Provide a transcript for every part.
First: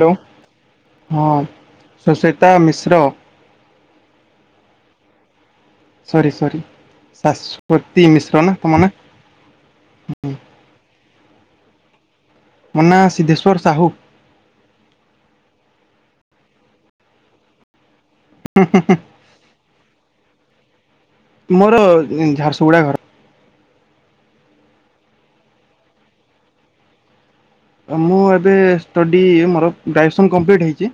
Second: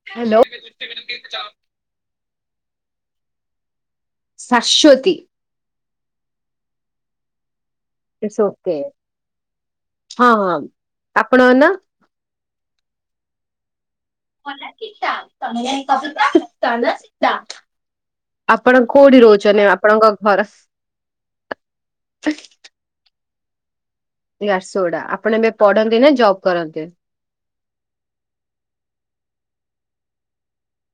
Hello hello ହଁ Susweta Mishra. Saswati. Sorry sorry Saswati it's Mishra ନା okay ତମ ନା। ଆପଣଙ୍କ ନାଁ? ମୋ ନାଁ ସିଦ୍ଧେଶ୍ୱର ସାହୁ। [unintelligible] ଆପଣ କୋଉଠି ରହୁଛନି ଆପଣଙ୍କ ଘର? ମୋର ଝାରସୁଗୁଡା ଘର। ଝାରସୁଗୁଡା ଆପଣ ଏବେ ପଢନ୍ତି ନା ଜବ କରନ୍ତି। ମୁଁ ଏବେ ଷ୍ଟଡି ମୋର ଗ୍ରାଜୁଏସନ କପ୍ଲିଟ୍ ହେଇଚି।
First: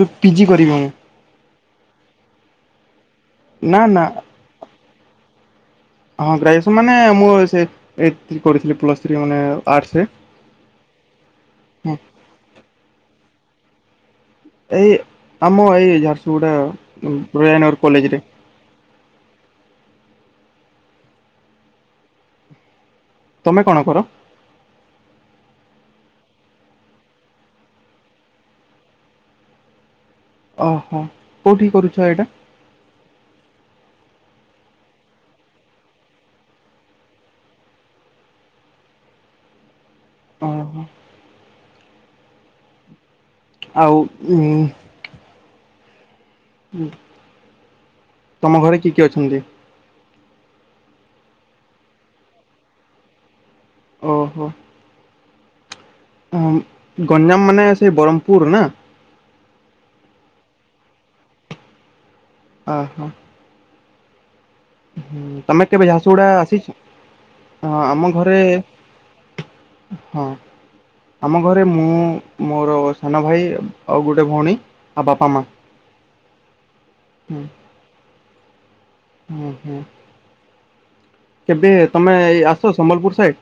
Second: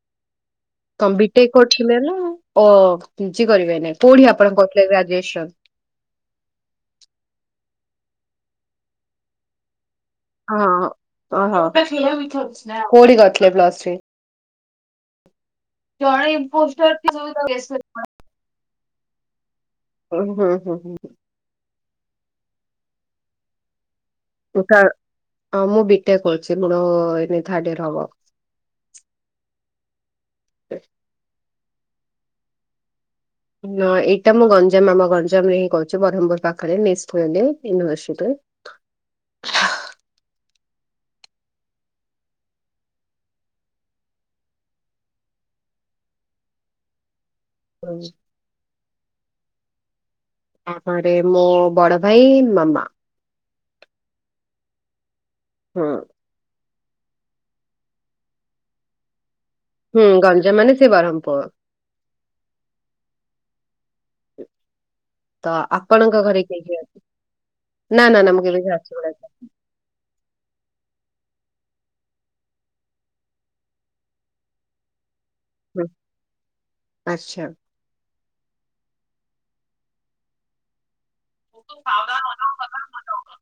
ତୁ ପିଜି କରିବୁ ମୁଁ। କମ ବିଟେକ କରୁଥିଲେ ନା ଓ ପିଜି ନା କରିବେନାଇ ନା କୋଉଠି ଆପଣ କରୁଥିଲେ ଗ୍ରାଜୁଏସନ। ହଁ ଗ୍ରାଜୁଏସନ୍ ମାନେ ମୁଁ ସେ ଏ କରିଥିଲି ପ୍ଲସ୍ ଥ୍ରୀ ମାନେ ଆର୍ଟସ ରେ। ଅହଁହ କୋଉଠି କରିଥିଲେ ପ୍ଲସ ଥ୍ରୀ? ଏଇ ଆମ ଏଇ ଝାରସୁଗୁଡ଼ା ଉଦୟନଗର ଜଣଇପୋଷ୍ଟର [unintelligible] କଲେଜରେ [unintelligible] ତମେ କଣ କର? ହଁ ମୁଁ ବିଟେକ କରୁଚି ମୋର ଏଇବେ ଥାଡ ଇୟର ହବ। ଓହୋ କୋଉଠି କରୁଛ ଏଇଟା? ହ ଏଇଟା ମୁଁ ଗଞ୍ଜାମ ଆମ ଗଞ୍ଜାମରେ ହିଁ କରୁଛି ବ୍ରହ୍ମପୁର ପାଖରେ ନିଷ୍ଟ ୱେବ୍ ରେ ୟୁନିଭରସିଟି ରେ। ଓ ହଁ। ଆଉ ଉଁ ଉଁ। ହୁଁ। ପାଞ୍ଜି। ତମ ଘରେ କିଏ କିଏ ଅଛନ୍ତି? ତାପରେ ମୋ ବଡ ଭାଇ, ମାମା। ଓହୋ। ହଁ। ହଁ ଗଞ୍ଜାମ ମାନେ ସେଇ ବରହମପୁର ନା? ହୁଁ ଗଞ୍ଜାମ ମାନେ ସିଏ ବରହମପୁର। ଅହ। ହଁ ତ ତମେ କେବେ ଆପଣଙ୍କ ଝାଡସୁଗୁଡା ଘରେ କିଏ ଆସିଛ? କିଏ ଅଛି ହଁ ନା ଆମ ନା ନା ଘରେ ମୁଁ କେବେ ଝାରସୁଗୁଡା ହଁ। ଆମ ଘରେ ମୁଁ, ମୋର ସାନ ଭାଇ, ଆଉ ଗୋଟେ ଭୋଉଣୀ, ଆଉ ବାପା ମାଆ। ହ ଆଚ୍ଛା। ଓହୋ। କେବେ ତମେ ଏଇ ଆସ ସମ୍ବଲପୁର ସାଇଡ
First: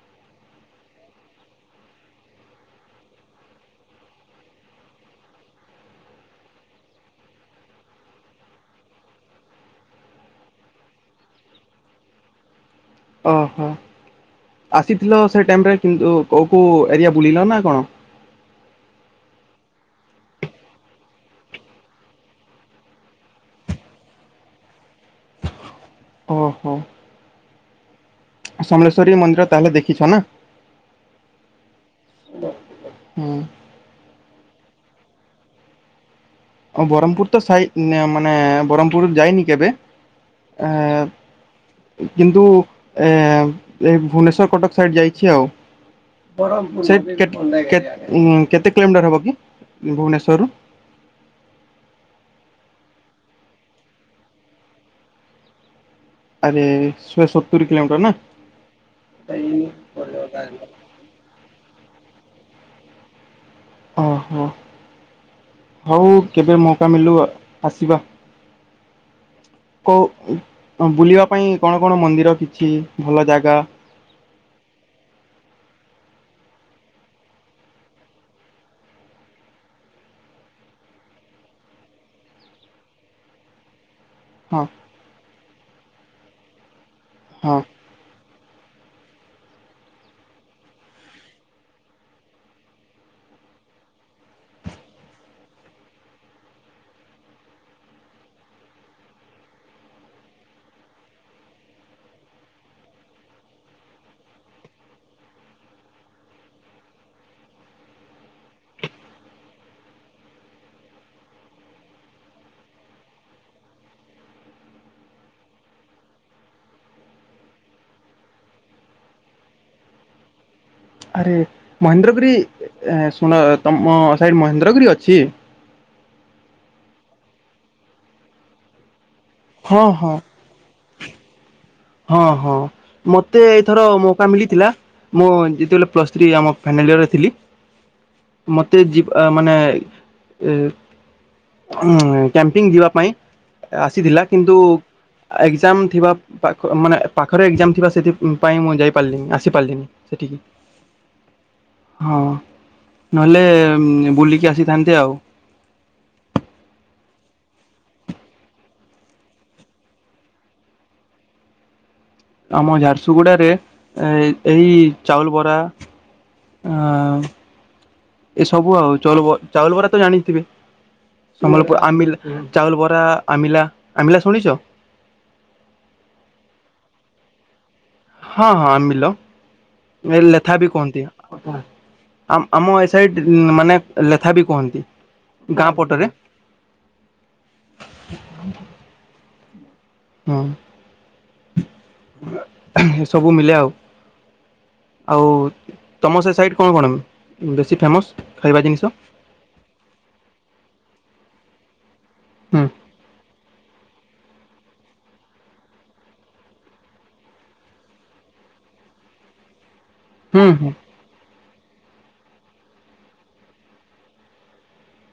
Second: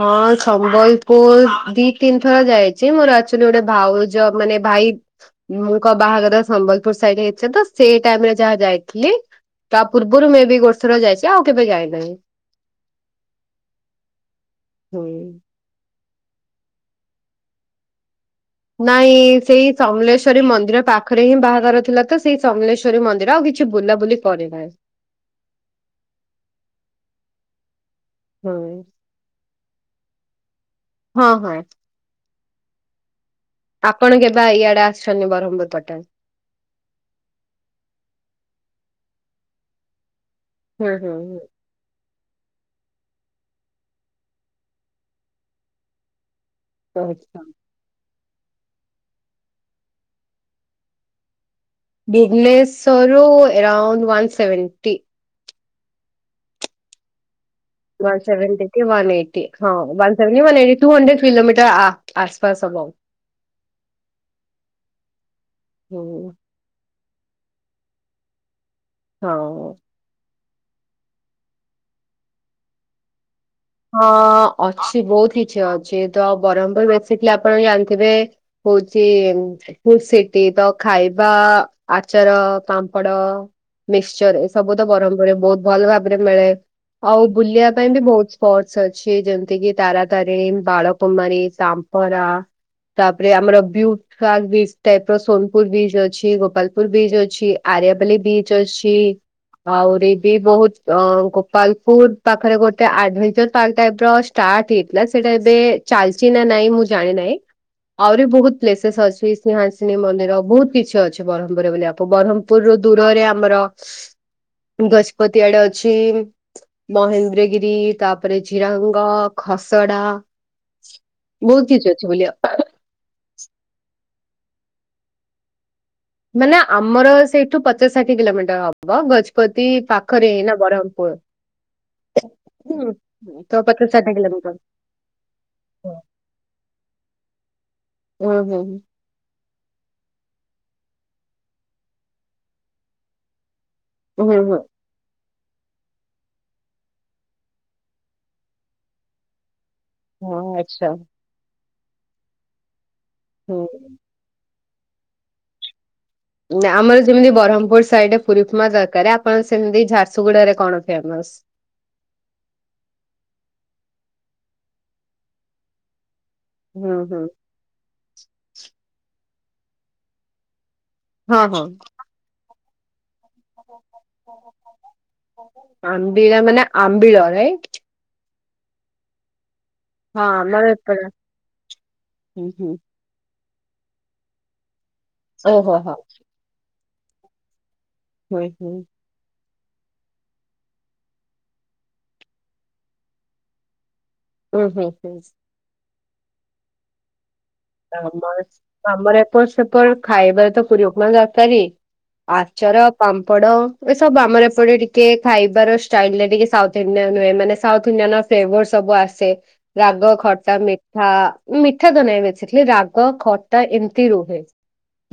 ହଁ ସମ୍ବଲପୁର ଦିଇ ତିନି ଥର ଯାଇ ଚି ମୋର ଆକଚୋଲି ଗୋଟେ ଭାଉଜ ମାନେ ଭାଇ ମୁଁ କ ବାହାଘର ସମ୍ବଲପୁର ସାଇଡ ହେଇଛି ତ ସେଇ ଟାଇମରେ ଯାହା ଯାଇଥିଲି। ତା ପୂର୍ବରୁ ମେବି ଗୋଟେଥର ଯାଇଛି ଆଉ କେବେ ଯାଇନାହିଁ। ଅହ ହୁଁ। ଆସିଥିଲ ସେ ଟାଇମରେ କିନ୍ତୁ କୋଉ କୋଉ ଏରିଆ ବୁଲିଲ ନା କଣ? ନାଇଁ ସେଇ ସମଲେଶ୍ଵରୀ ମନ୍ଦିର ପାଖରେ ହିଁ ବାହାଘର ଥିଲା ତ ସେଇ ସମଲେଶ୍ଵ ଶ୍ୱରୀ ମନ୍ଦିର ଆଉ କିଛି ବୁଲାବୁଲି କରିନାହି ସ୍ ଓହୋ। ହୁଁ। ସମଲେଶ୍ଵରୀ ମନ୍ଦିର ତାହେଲେ ଦେଖିଛ ନା। ହଁ ହଁ। ହୁଁ। ଆପଣ କେବେ ଆ ଇଆଡେ ଆସଛନ୍ତି ବରହମପୁର ପଟେ? ଓ ବରହମପୁର ତ ସାଇ ଉଁନ୍ ମାନ ବରହମପୁର ଯାଇନି କେବେ। ହୁଁ ଏ ହୁଁ ହୁଁ। କିନ୍ତୁ ଏ ଏ ଭୁବନେଶ୍ଵର କଟକ ସାଇଡ ଯାଇଛି ଆଉ। ସେଇ କହୁଛି କେତ୍ କେ ଉଁ କେତେ କିଲୋମିଟର ହବକି ଭୁବନେଶ୍ଵରରୁ? ଭୁବନେଶ୍ବରରୁ ଏରଉଣ୍ଡ ୱାନ୍ ସେଭେଣ୍ଟି। ଆରେ ସୁଏ ସତ୍ ୱାନ୍ ସେଭେଣ୍ଟି କି ୱାନ୍ ଏଇଟି ହଁ ୱାନ୍ ଏ ଏଇଠୁ ମାନେ ଏଇଠିହଣ୍ଡ୍ରେଡ୍ କିଲୋମିଟର ଆ ଆସପାସ ହବ ଆଉ। ଓହୋ ହୁଁ ହୋଉ କେବେ ମୋଉକା ମିଲୁ ଆସିବା। ହୋଉ। କୋଉ ଉ ବୁଲିବା ପାଇଁ କଣ କଣ ମନ୍ଦିର କିଛି ଭଲ ଜାଗା? ହଁ ଅଛି ବୋହୁତ କିଛି ଅଛି ତ ଆଉ ବରହମପୁର ଆସିଥିଲେ ଆପଣ ଜାଣିଥିବେ। ହୋଉଚି ହୁଁ ସେଠି ତ ଖାଇବା ଆଚାର, ପାମ୍ପଡ ମିକସଚର ହଁ ଏସବୁ ତ ବରହମପୁର ବୋହୁତ ଭଲ ଭାବରେ ମିଳେ ଆଉ ହଁ ବୁଲିବା ପାଇଁ ବି ବୋହୁତ ସପଟସ୍ ଅଛି ଯେମତି କିି ତାରାତାରିଣୀ, ବାଳକୁମାରୀ, ସାମ୍ପରା। ତାପରେ ଆମର ବିଉଟ୍ ପାର୍କ ବିଚ୍ ଟାଇପର ସୋନପୁର ବିଚ ଅଛି ଗୋପାଲପୁର ବିଚ୍ ଅଛି। ଆରୟ ପାଲି ବିଚ୍ ଅଛି। ଆହୁରି ବି ବୋହୁତ ଅ ଗୋପାଳପୁର ପାଖରେ ଗୋଟେ ଆଡଭେନ୍ ଚର୍ ପାର୍କ ଟାଇପର ଷ୍ଟାଟ୍ ହେଇଥିଲା ସେଟା ଏବେ ଚାଲଚି ନା ନାଇଁ ମୁଁ ଜାଣିନାଇଁ। ଆହୁରି ବୋହୁତ ପ୍ଲେସେସ୍ ଅଛି ସ୍ନେହାସିନି ମନ୍ଦିର ବୋହୁତ କିଛି ଅଛି ବରହମପୁର ବୋଲି ବରହମ ଦୂରୁ ଦୂରରେ ଆମର ଗଜପତି ଆଡେ ଅଛି ମହେନ୍ଦ୍ରଗିରି ତା ତାପରେ ଝିରାଙ୍ଗ, ଖସଡା ଆରେ ବହୁତ କିଛି ଅଛି ବୋଲି ମହେନ୍ଦ୍ରଗିରି ଏ ଏ ଶୁଣ ତମ ସାଇଡ଼ ମହେନ୍ଦ୍ରଗିରି ଅଛି? ମାନେ ଆମର ସେଇଠୁ ପଚାଶ ଷାଠି କିଲୋମିଟର ହ ବ ଗଜପତି ହଁ ହଁ ପାଖରେ ଏଇନା ବରମ୍ପୂର୍। ହଁ ହଁ ମତେ ତ ଏଇଥର ପଚାଶ ଷାଠିଏ ମୌକା କିଲୋମିଟର ମିଲିଥିଲା ମୁଁ ଯେତେବେଳେ ପ୍ଲ ଥ୍ରୀ ଆମ ଫାଇନାଲିୟରରେ ଥିଲି। କଣ ପାଇଁ? ମତେ ମାନେ ଉ କ୍ୟାମ୍ପିଙ୍ଗ ଯିବା ପାଇଁ। ଆସିଥିଲା ହୁଁ ହୁଁ କିନ୍ତୁ ହୁଁ। ଏକ୍ଜାମ ଥିବା ପାଖ ମାନେ ପାଖରେ ଏକ୍ଜାମ ଥିବା ସେଥିପାଇ ମୁଁ ଯାଇପାରିଲିନି ଆସିପାରିଲିନି ସେଠିକି। ହଁ ଆଚ୍ଛା ହଁ ନହେଲେ ହୁଁ ବୁଲିକି ଆସିଥାନ୍ତେ ଆଉ। ଆମର ଯେମିତି ବ୍ରହ୍ମପୁର ସାଇଡରେ ପୁରୀ, ଫମା ଜାରକାରେ ଆପଣଙ୍କର ସେମିତି ଝାରସୁଗୁଡାରେ କଣ ଫେମସ୍? ଆମ ଝାରସୁଗୁଡ଼ା ରେ ଏ ଏଇ ଚାଉଲ ବରା ହୁଁ ହଁ ହୁଁ ଏସବୁ ଆଉ ଚାଉଲ୍ ବ ଚାଉଲୁ ବରା ତ ଜାଣିଥିବେ? ହଁ ହଁ। ସମ୍ବଲପୁର ଆମିିଲା ଚାଉଲୁ ବରା ଆମିଲା ଆମିଲା ଶୁଣିଛ? ଆମ୍ବିଳା ମାନେ ଆମ୍ବିଳ ରାଇଟ୍। ହଁ ହଁ ମିଲ ହଁ ମେଲେଥା ଆମର ବି କୁହନ୍ତି ଏପଟେ ଆମ ହୁଁ ହୁଁ। ଆମ ସେଇଟି ମାନେ ଲେଥା ବି କୁହନ୍ତି ଗାଁ ଓହୋ ହୋ ପଟରେ ହୁଇ ହୁଁ। ହଁ ଏସବୁ ମିଳେ ଆଉ। ହୁଁ ହୁଁ ହୁଁ। ଆଉ ତମ ସେ ସାଇଟ୍ କଣ କଣ ବେଶୀ ଫେମସ୍ ଖାଇବା ଜିନିଷ? ତୋ ସେପଟେ ଖାଇବାରେ ତ ପୁରୀ ଉପମା ଏଗା ଦରକାରୀ ହୁଁ ଆଚାର ପାମ୍ପଡ ଏ ସବୁ ଆର ଏପଟେ ଟିକେ ଖାଇବାର ଷ୍ଟାଇଲିରେ ଟିକେ ସାଉଥ୍ ଇଣ୍ଡିଆନ ହୁଏ ମାନେ ସାଉଥ୍ ଇଣ୍ଡିଆନ ଫେବର ସବୁ ଆସେ ରାଗ ହୁଁ ଖଟା ହୁଁ ମିଠା ମିଠା ତ ନାହିଁ ବେଶି ହେଲେ ରାଗ ଖଟା ଏମିତି ରୁହେ।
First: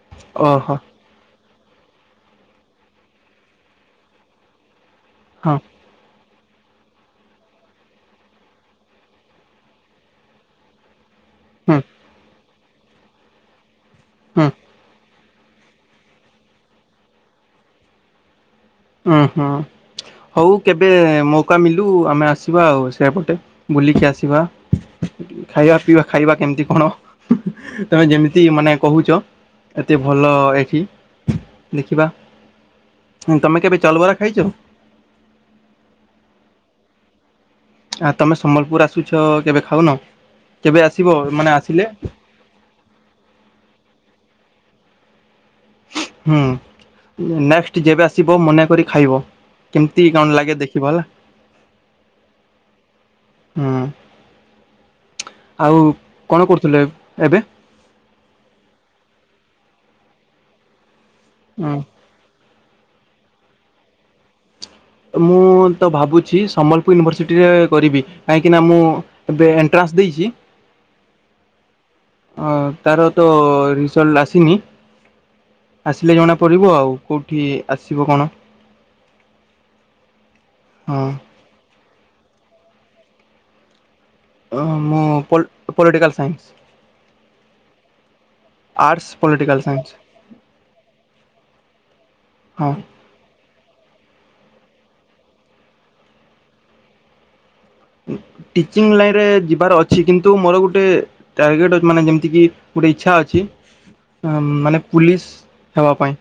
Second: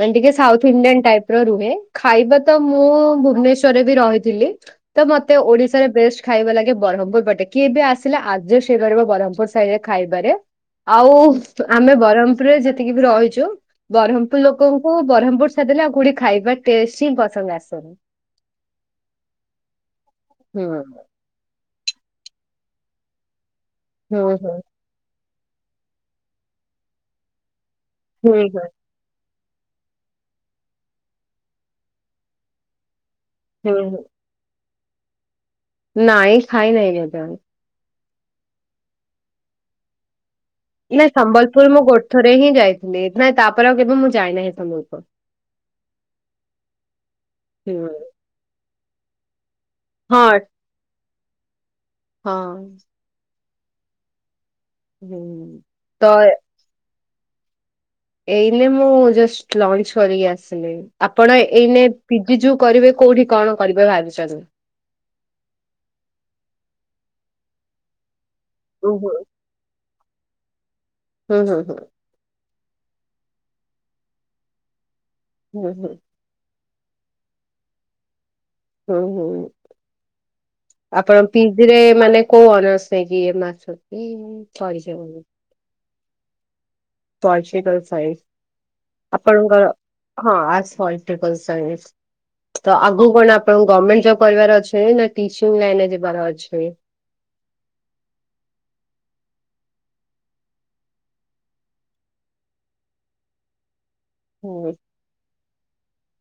ମନେ ଟିକେ ସାଉଥ୍ ଓହୋ ଇଡିଆନ୍ ଟାଇପିର। ରୁହେ ଖାଇବା ତ ମୁଁ ଭୁବନେଶ୍ଵରରେ ବି ରହିଥିଲି ତ ମତେ ହଁ ଓଡିଶାରେ ବେଷ୍ଟ ଖାଇବା ଲାଗେ ବ୍ରହ୍ମପୁର ପଟେ କିଏବେ ଆସିଲା ଅଜେଷ୍ଟ୍ ହେଇପାରିବ ବ୍ର୍ମପୁର ସାଇଟି ରେ ଖାଇବାରେ। ଆଉ ହୁଁ ଆମେ ବ୍ରହ୍ମପୁରରେ ଯେତିକି ବି ରହିଛୁ ବ୍ରହ୍ମପୁର ହୁଁ ଲୋକଙ୍କୁ ବ୍ରହ୍ମପୁର ଛାଡିଦେଲେ ଆଉ କୋଠି ଖାଇବା ଟେଷ୍ଟ ହିଁ ପସନ୍ଦ ଆସୁନି। ଉଁ ହୁଁ ହଉ ହୁଁ କେବେ ମୌକା ମିଲୁ ଆମେ ଆସିବା ଆଉ ସେପଟେ। ବୁଲିକି ହୁଁ ଆସିବା ହୁଁ ଖାଇବା ପିଇବା ଖାଇବା କେମିତି କଣ? ତମେ ହୁଁ ଯେମିତି ହୁଁ ମାନେ କହୁଛ। ଏତେ ଭଲ ଏଠି ଦେଖିବା। ତମେ କେବେ ହୁଁ ହୁଁ ଚାଲବରା ଖାଇଛ? ନାଇଁ ଖାଇ ନହିଁ କେତବେଳେ। ଆ ତମେ ସମ୍ବଲପୁର ଆସୁଛ କେବେ ଖାଉନ କେବେ ଆସିବ ମାନେ ଆସିଲେ? ଏବେ ହିଁ ଯାଇଥିଲି ନାଇଁ ତାପରେ ଆଉ କେବେ ମୁଁ ଯାଇନାହିଁ ସମ୍ୱଲପୁର। ହୁଁ ନେଷ୍ଟ ହୁଁ ଯେବେ ଆସିବ ମନେକରି ଖାଇବ। କେମିତି ହଁ କଣ ଲାଗେ ଦେଖିବ ହେଲା। ହଁ। ହୁଁ ହୁଁ ଆଉ ତ କଣ କରୁଥିଲେ ଏବେ? ଏଇନେ ମୁଁ ଜଷ୍ଟ ଲଞ୍ଚ କରିକି ଆସିଲି ଆପଣ ହଁ ଏଇନେ ପିଜି ଯୋଉ କରିବେ କୋଉଠି କଣ କରିବେ ଭାବିଛନ୍ତି? ମୁଁ ତ ଭାବୁଛି ସମ୍ବଲପୁର ୟୁନିଭର୍ସିଟିରେ କରିବି କାହିଁକିନା ମୁଁ ହୁଁ ହୁଁ। ଏବେ ଟ୍ରାସ୍ ଦେଇଛି। ହୁଁ ହୁଁ ହୁଁ। ତାର ତ ରିଜଲ୍ଟ ଆସିନି ହୁଁ ହୁଁ ଆସିଲେ ଜଣା ପ ପଡିବ ଆଉ କୋଉଠି ଆସିବ କଣ। ହୁଁ ହୁଁ ହଁ। ଆପଣ ପିଜି ରେ ମାନେ କୋଉ ଅନର୍ସ ହେଇଚି ଏ ମା ଛକେ ହଁ ମୁଁ ପଲ ପାଲିଟିକାଲ୍ ସାଇନ୍ସ। ତ ଆଛି ସାଇନ୍ସି। ଆର୍ଟସ୍ ପଲିଟିକାଲ୍ ଆପଣଙ୍କର ସାଇନ୍ସ ହଁ ଆ ଟା ଇଣ୍ଟର ପ୍ରଶିକ୍ଷଣ ସ୍ୱାଇଁ ହଁ ତ ଆଉ ମୁଁ କହିଲି ଆପଣଙ୍କୁ ଗଭର୍ଣ୍ଣମେଣ୍ଟ ଜବ କରିବାର ଅଛି, ନା ଟିଚିଂ ଲାଇନ ରେ ଯିବାର ଅଛି। ଟିଚିଂ ଲାଇନ ରେ ଯିବାର ଅଛି କିନ୍ତୁ ମୋର ଗୁଟେ ଟାର୍ଗେଟ ଅଛି ମାନେ ଯେମିତି କି ଗୁଟେ ଇଚ୍ଛା ଅଛି। ହଁ ହୁଁ ମାନେ ପୁଲିସ୍ ହେବା ପାଇ।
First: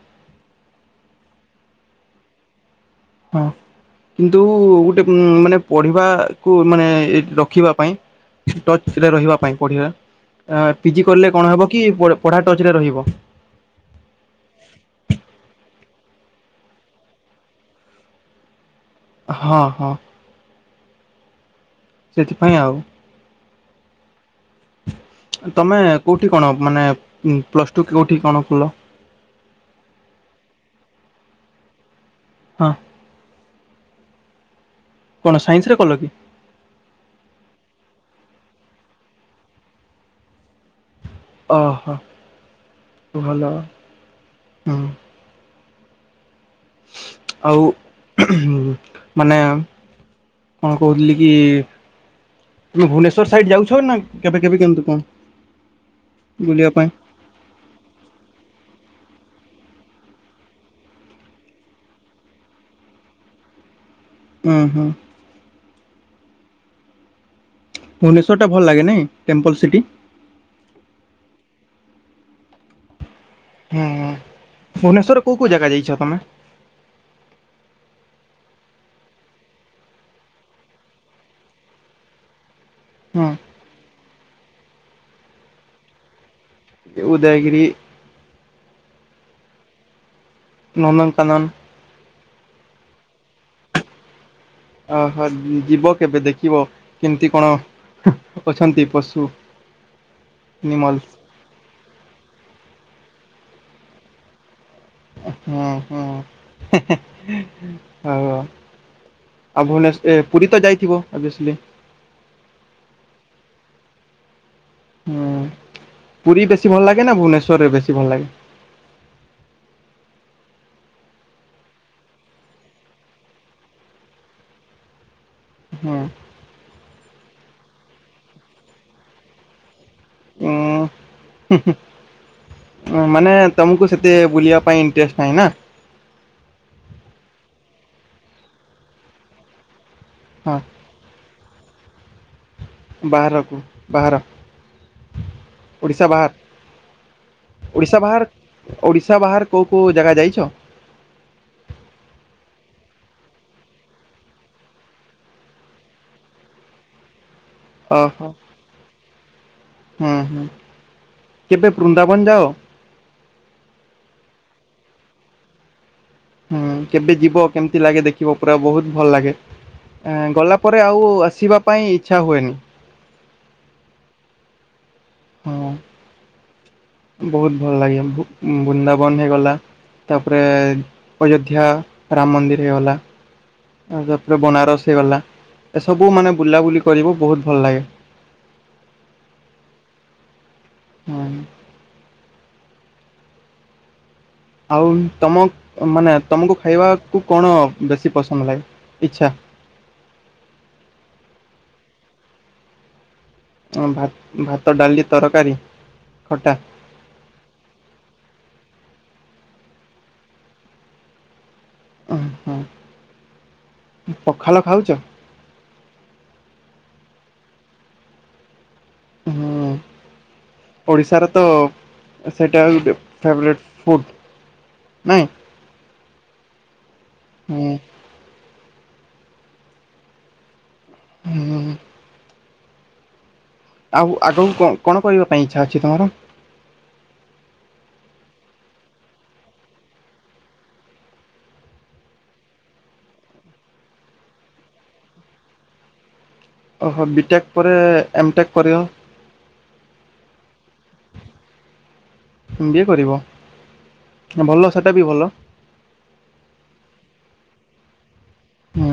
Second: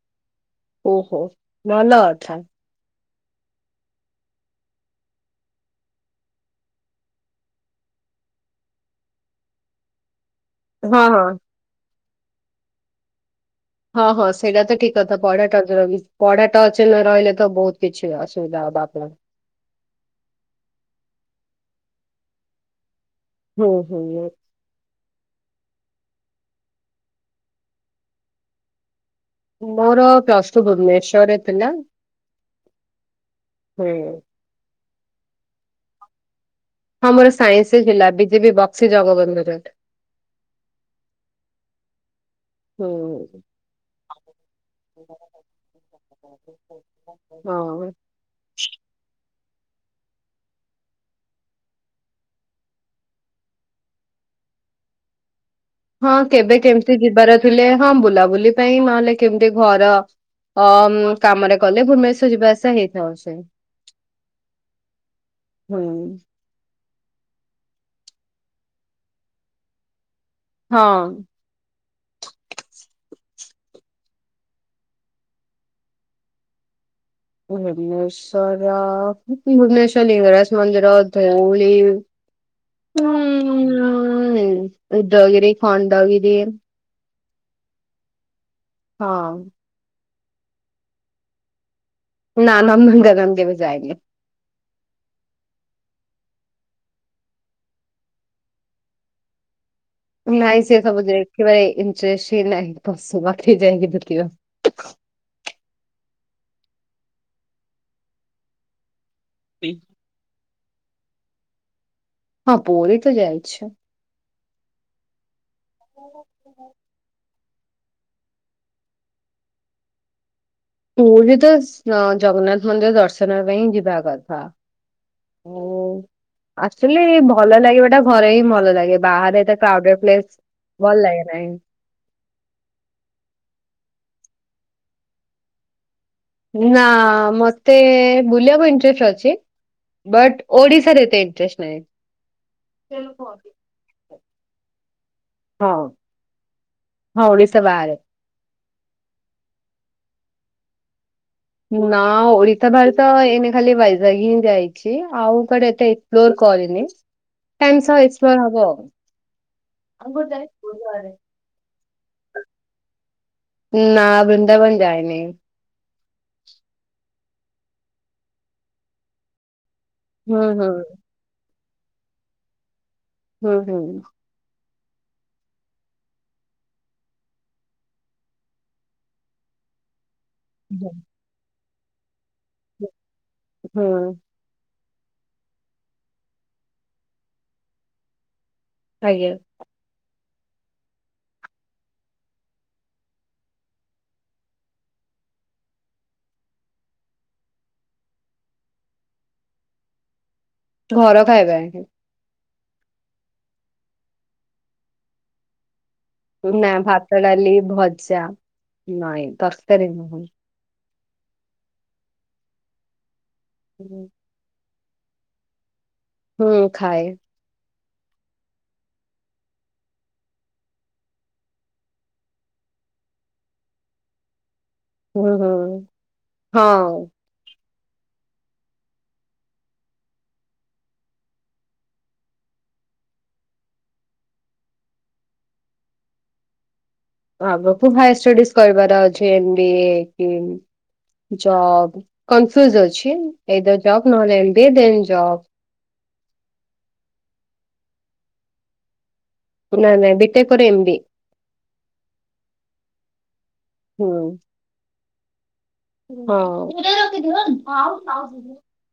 ଓହ ଭଲ କଥା। ହଁ କିନ୍ତୁ ଗୋଟେ ଉ ମାନେ ପଢିବାକୁୁ ମାନେ ରଖିବା ପାଇଁ ଟଚ୍ ରେ ରହିବା ପାଇଁ ପଢିବା। ପିଜି ହଁ ହଁ କିଲେ କଣ ହବ କି ପଢା ଟଚ୍ ରେ ରହିବ। ହଁ ହଁ ସେଇଟା ତ ଠିକ କଥା ପଢା ଟଚ୍ ପଢା ଟଚ୍ ନ ରହିଲେ ତ ବହୁତ କିଛି ଅସୁବିଧା ହବ ଆପ ହଁ ହଁ ସେଥିପାଇଁ ଆଉ ହୁଁ ହୁଁ ତମେ କୋଉଠି କଣ ମାନେ ପ୍ଲସ ଟୁ କୋଉଠି କଣ କଲ? ମୋର ପ୍ଲଷ୍ଟୁ ଭୁବ୍ନେଶ୍ୱର୍ ରେ ଥିଲା। ହଁ ହୁଁ କଣ ସାଇନ୍ସ ରେ କଲ କି? ହଁ ମୋର ସାଇନ୍ସ ଥିଲା ବିଜେପି ବକ୍ସି ଜଗବନ୍ଧୁ ରେ। ଓହୋ! ହୁଁ। ଭଲ ହୁଁ [inaudible] ଆଉ ହଁ ମାନେ କଣ କହୁଥିଲି କି ମୁଁ କହିଲି ଭୁବନେଶ୍ବର ସାଇଡ୍ ଯାଉଛ ନା କେବେକେବେ କେମିତି କଣ? ହଁ କେବେ ବୁଲିବା ପାଇଁ କେମିତି ଯିବାର ଥିଲେ ହଁ ବୁଲାବୁଲି ପାଇଁ ନହେଲେ କେମତି ଘର ଅ କାମରେ କଲେ ଭୁବନେଶ୍ଵର ଯିବା ଆସିବା ହେଇଥାଉଛି ହୁଁ ହୁଁ ହୁଁ ଭୁବ୍ନେଶ୍ୱରଟା ଭଲ ଲାଗେ ନାଇ ଟେମ୍ପୁଲ୍ ସିଟି ହଁ ହୁଁ ଭୁବନେଶ୍ୱରରେ କୋଉ କୋଉ ଜାଗା ଯାଇଛ ତମେ? ଭୁବନେଶ୍ୱର ଭୁବନେଶ୍ୱର ଲିଙ୍ଗରାଜ ମନ୍ଦିର, ଧଉଳି ହଁ ହୁଁ ଉଦ୍ଦଗିରି, ଖଣ୍ଡଗିରି ଉଦୟଗିରି ହଁ ନନ୍ଦନକାନନ ନାଁ ନନ୍ଦନକାନନ କେବେ ଯାଇନି। ଓହୋ ଯିବ କେବେ ଦେଖିବ କେମିତି କଣ? ଅଛନ୍ତି ପଶୁ ନାଇଁ ସେ ସବୁ ଏନିମଲ୍ସ ଦେଖିବା ଇଣ୍ଟରେଷ୍ଟ୍ ହିଁ ନାହିଁ ପଶୁପକ୍ଷୀ ଯାଇକି ଦେଖିବା ହୁଁ ହୁଁ ହଉହଉ ଆଉ ଭୁବ୍ନେଶ୍ୱର୍ ଏ ପୁରୀ ତ ଯାଇଥିବ ଓଭିଓସ୍ଲି ହଁ ପୁରୀ ତ ଯାଇଛୋ। ହୁଁ ପୁରୀ ବେଶୀ ଭଲ ଲାଗେ ନା ଭୁବନେଶ୍ୱରରେ ବେଶୀ ଭଲ ଲାଗେ? ପୁରୀ ତ ଅ ଜଗନ୍ନାଥ ମନ୍ଦିର ଦର୍ଶନ ପାଇଁ ଯିବା କଥା। ହୁଁ [unintelligible] ଅକ୍ଚୁଆଲି ଭଲ ଲାଗିବା ଟା ଘରେ ହିଁ ଭଲ ଲାଗେ ବାହାରେ ଏତେ କ୍ରାଉଡେଡ ପ୍ଲେସ୍ ଭଲ ଉଁ ଲାଗେ ନାହିଁ ମାନେ ତମକୁ ସେତେ ବୁଲିବା ପାଇଁ ଇଣ୍ଟରେଷ୍ଟ୍ ନାହିଁ ନା ନା ମତେ ବୁଲିବାକୁ ଇଣ୍ଟରେଷ୍ଟ ଅଛି। ବଟ ହଁ ଓଡିଶା ରେ ଏତେ ଇଣ୍ଟ୍ରେଷ୍ଟ ନାହିଁ। ବାହାରକୁ ବାହାର ହଁ ଓଡ଼ିଶା ହଁ ଓଡିଶା ବାହାର ବାହାରେ। ଓଡ଼ିଶା ବାହାର ଓଡିଶା ବାହାର୍ କୋଉ କୋଉ ଜାଗା ଯାଇଛ? ନା ଓଡ଼ିଶା ବାହାର୍ ତ ଏଇନେ ଖାଲି ୱାଇଜାଗ୍ ହିଁ ଯାଇଚି ଆଉ କଆଡେ ଏତେ ପ୍ଲୋର କରିନି ଟାଇମ ସହ ଓହୋ ଏକ୍ସପ୍ଲୋର ହବ। ହୁଁ ହୁଁ କେବେ ବୃନ୍ଦାବନ ଯାଅ ନା ବୃନ୍ଦାବନ ଯାଇନି। ହୁଁ କେବେ ଯିବ କେମିତି ଲାଗେ ଦେଖିବ ପୁରା ବୋହୁତ୍ ଭଲ ଲାଗେ। ଏଁ ହୁଁ ହୁଁ ଗଲାପରେ ଆଉ ଆସିବା ପାଇଁ ଇଚ୍ଛା ହୁଏନି। ହୁଁ ହୁଁ। ହଁ ବୋହୁତ ଭଲ ଲାଗେ ବୁ-ବୁନ୍ଦାବନ ହେଇଗଲା। ତାପରେ ଅଯୋଧ୍ୟା ରାମ ମନ୍ଦିର ହେଇଗଲା ହୁଁ ଆ ବନାରସ ହେଇଗଲା ଏସବୁ ମାନେ ବୁଲାବୁଲି କରିବୁ ବୋହୁତ ଭଲ ଲାଗେ। ଆଜ୍ଞା। ହୁଁ। ଆଉ ତମ ମାନେ ତମୁକୁ ଖାଇବାକୁ କଣ ବେଶୀ ପସନ୍ଦ ଲାଗେ ଇଚ୍ଛା? ଘର ଖାଇବା ହିଁ। ଭା-ଭାତ, ଡାଲି, ତରକାରୀ। ଖଟା। ନା ଭାତ, ଡାଲି, ଭଜା ନାଇଁ ତରକାରୀ ନୁହେଁ। ହଁ ହଁ। ହୁଁ। ପଖାଳ ଖାଉଚ? ହୁଁ ଖାଏ। ହୁଁ। ଓଡ଼ିଶାର ତ ସେଟା ଗୁଟେ ଫେବ୍ରାଇଟ୍ ଫୁଟ୍। ହୁଁ ହୁଁ ହଁ। ହୁଁ। ହୁଁ। ଆଉ ଆଗୁକୁ କଣ କଣ କରିବା ପାଇଁ ଇଚ୍ଛା ଅଛି ତମର? ଆଗକୁ ହାୟର ଷ୍ଟଡିଜ୍ କରିବାର ଅଛି ଏମ୍ ବିଏ କି ଜବ୍ କନଫ୍ୟୁଜ ଅଛି ଏଇ ତ ଜବ୍ ନହେଲେ M B A then job. ଓ ହୋ ବି ଟେକ୍ ପରେ ଏମ୍ ଟେକ୍ କରିବ। ନାଇଁ ନାଇଁ ବିିଟେକ୍ ପରେ M B A. M BA କରିବ ହୁଁ ଭଲ ସେଟା ବି ଭଲ। ହଁ। ହୁଁ।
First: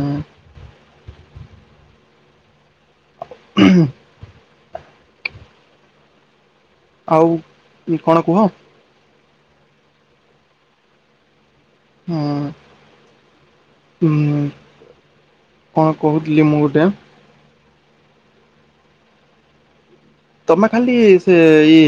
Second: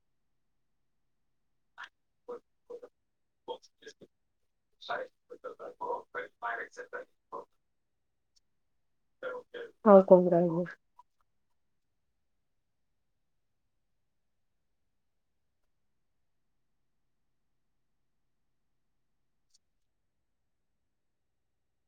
[inaudible] ଆଉ କଣ କୁହ? କଣ କହିବି ତା ହେଲେ? ହୁଁ ହୁଁ। କଣ କହୁଥିଲି ମୁଁ ଗୋଟେ ଆଁ ତମେ ଖାଲି ସେ ଇ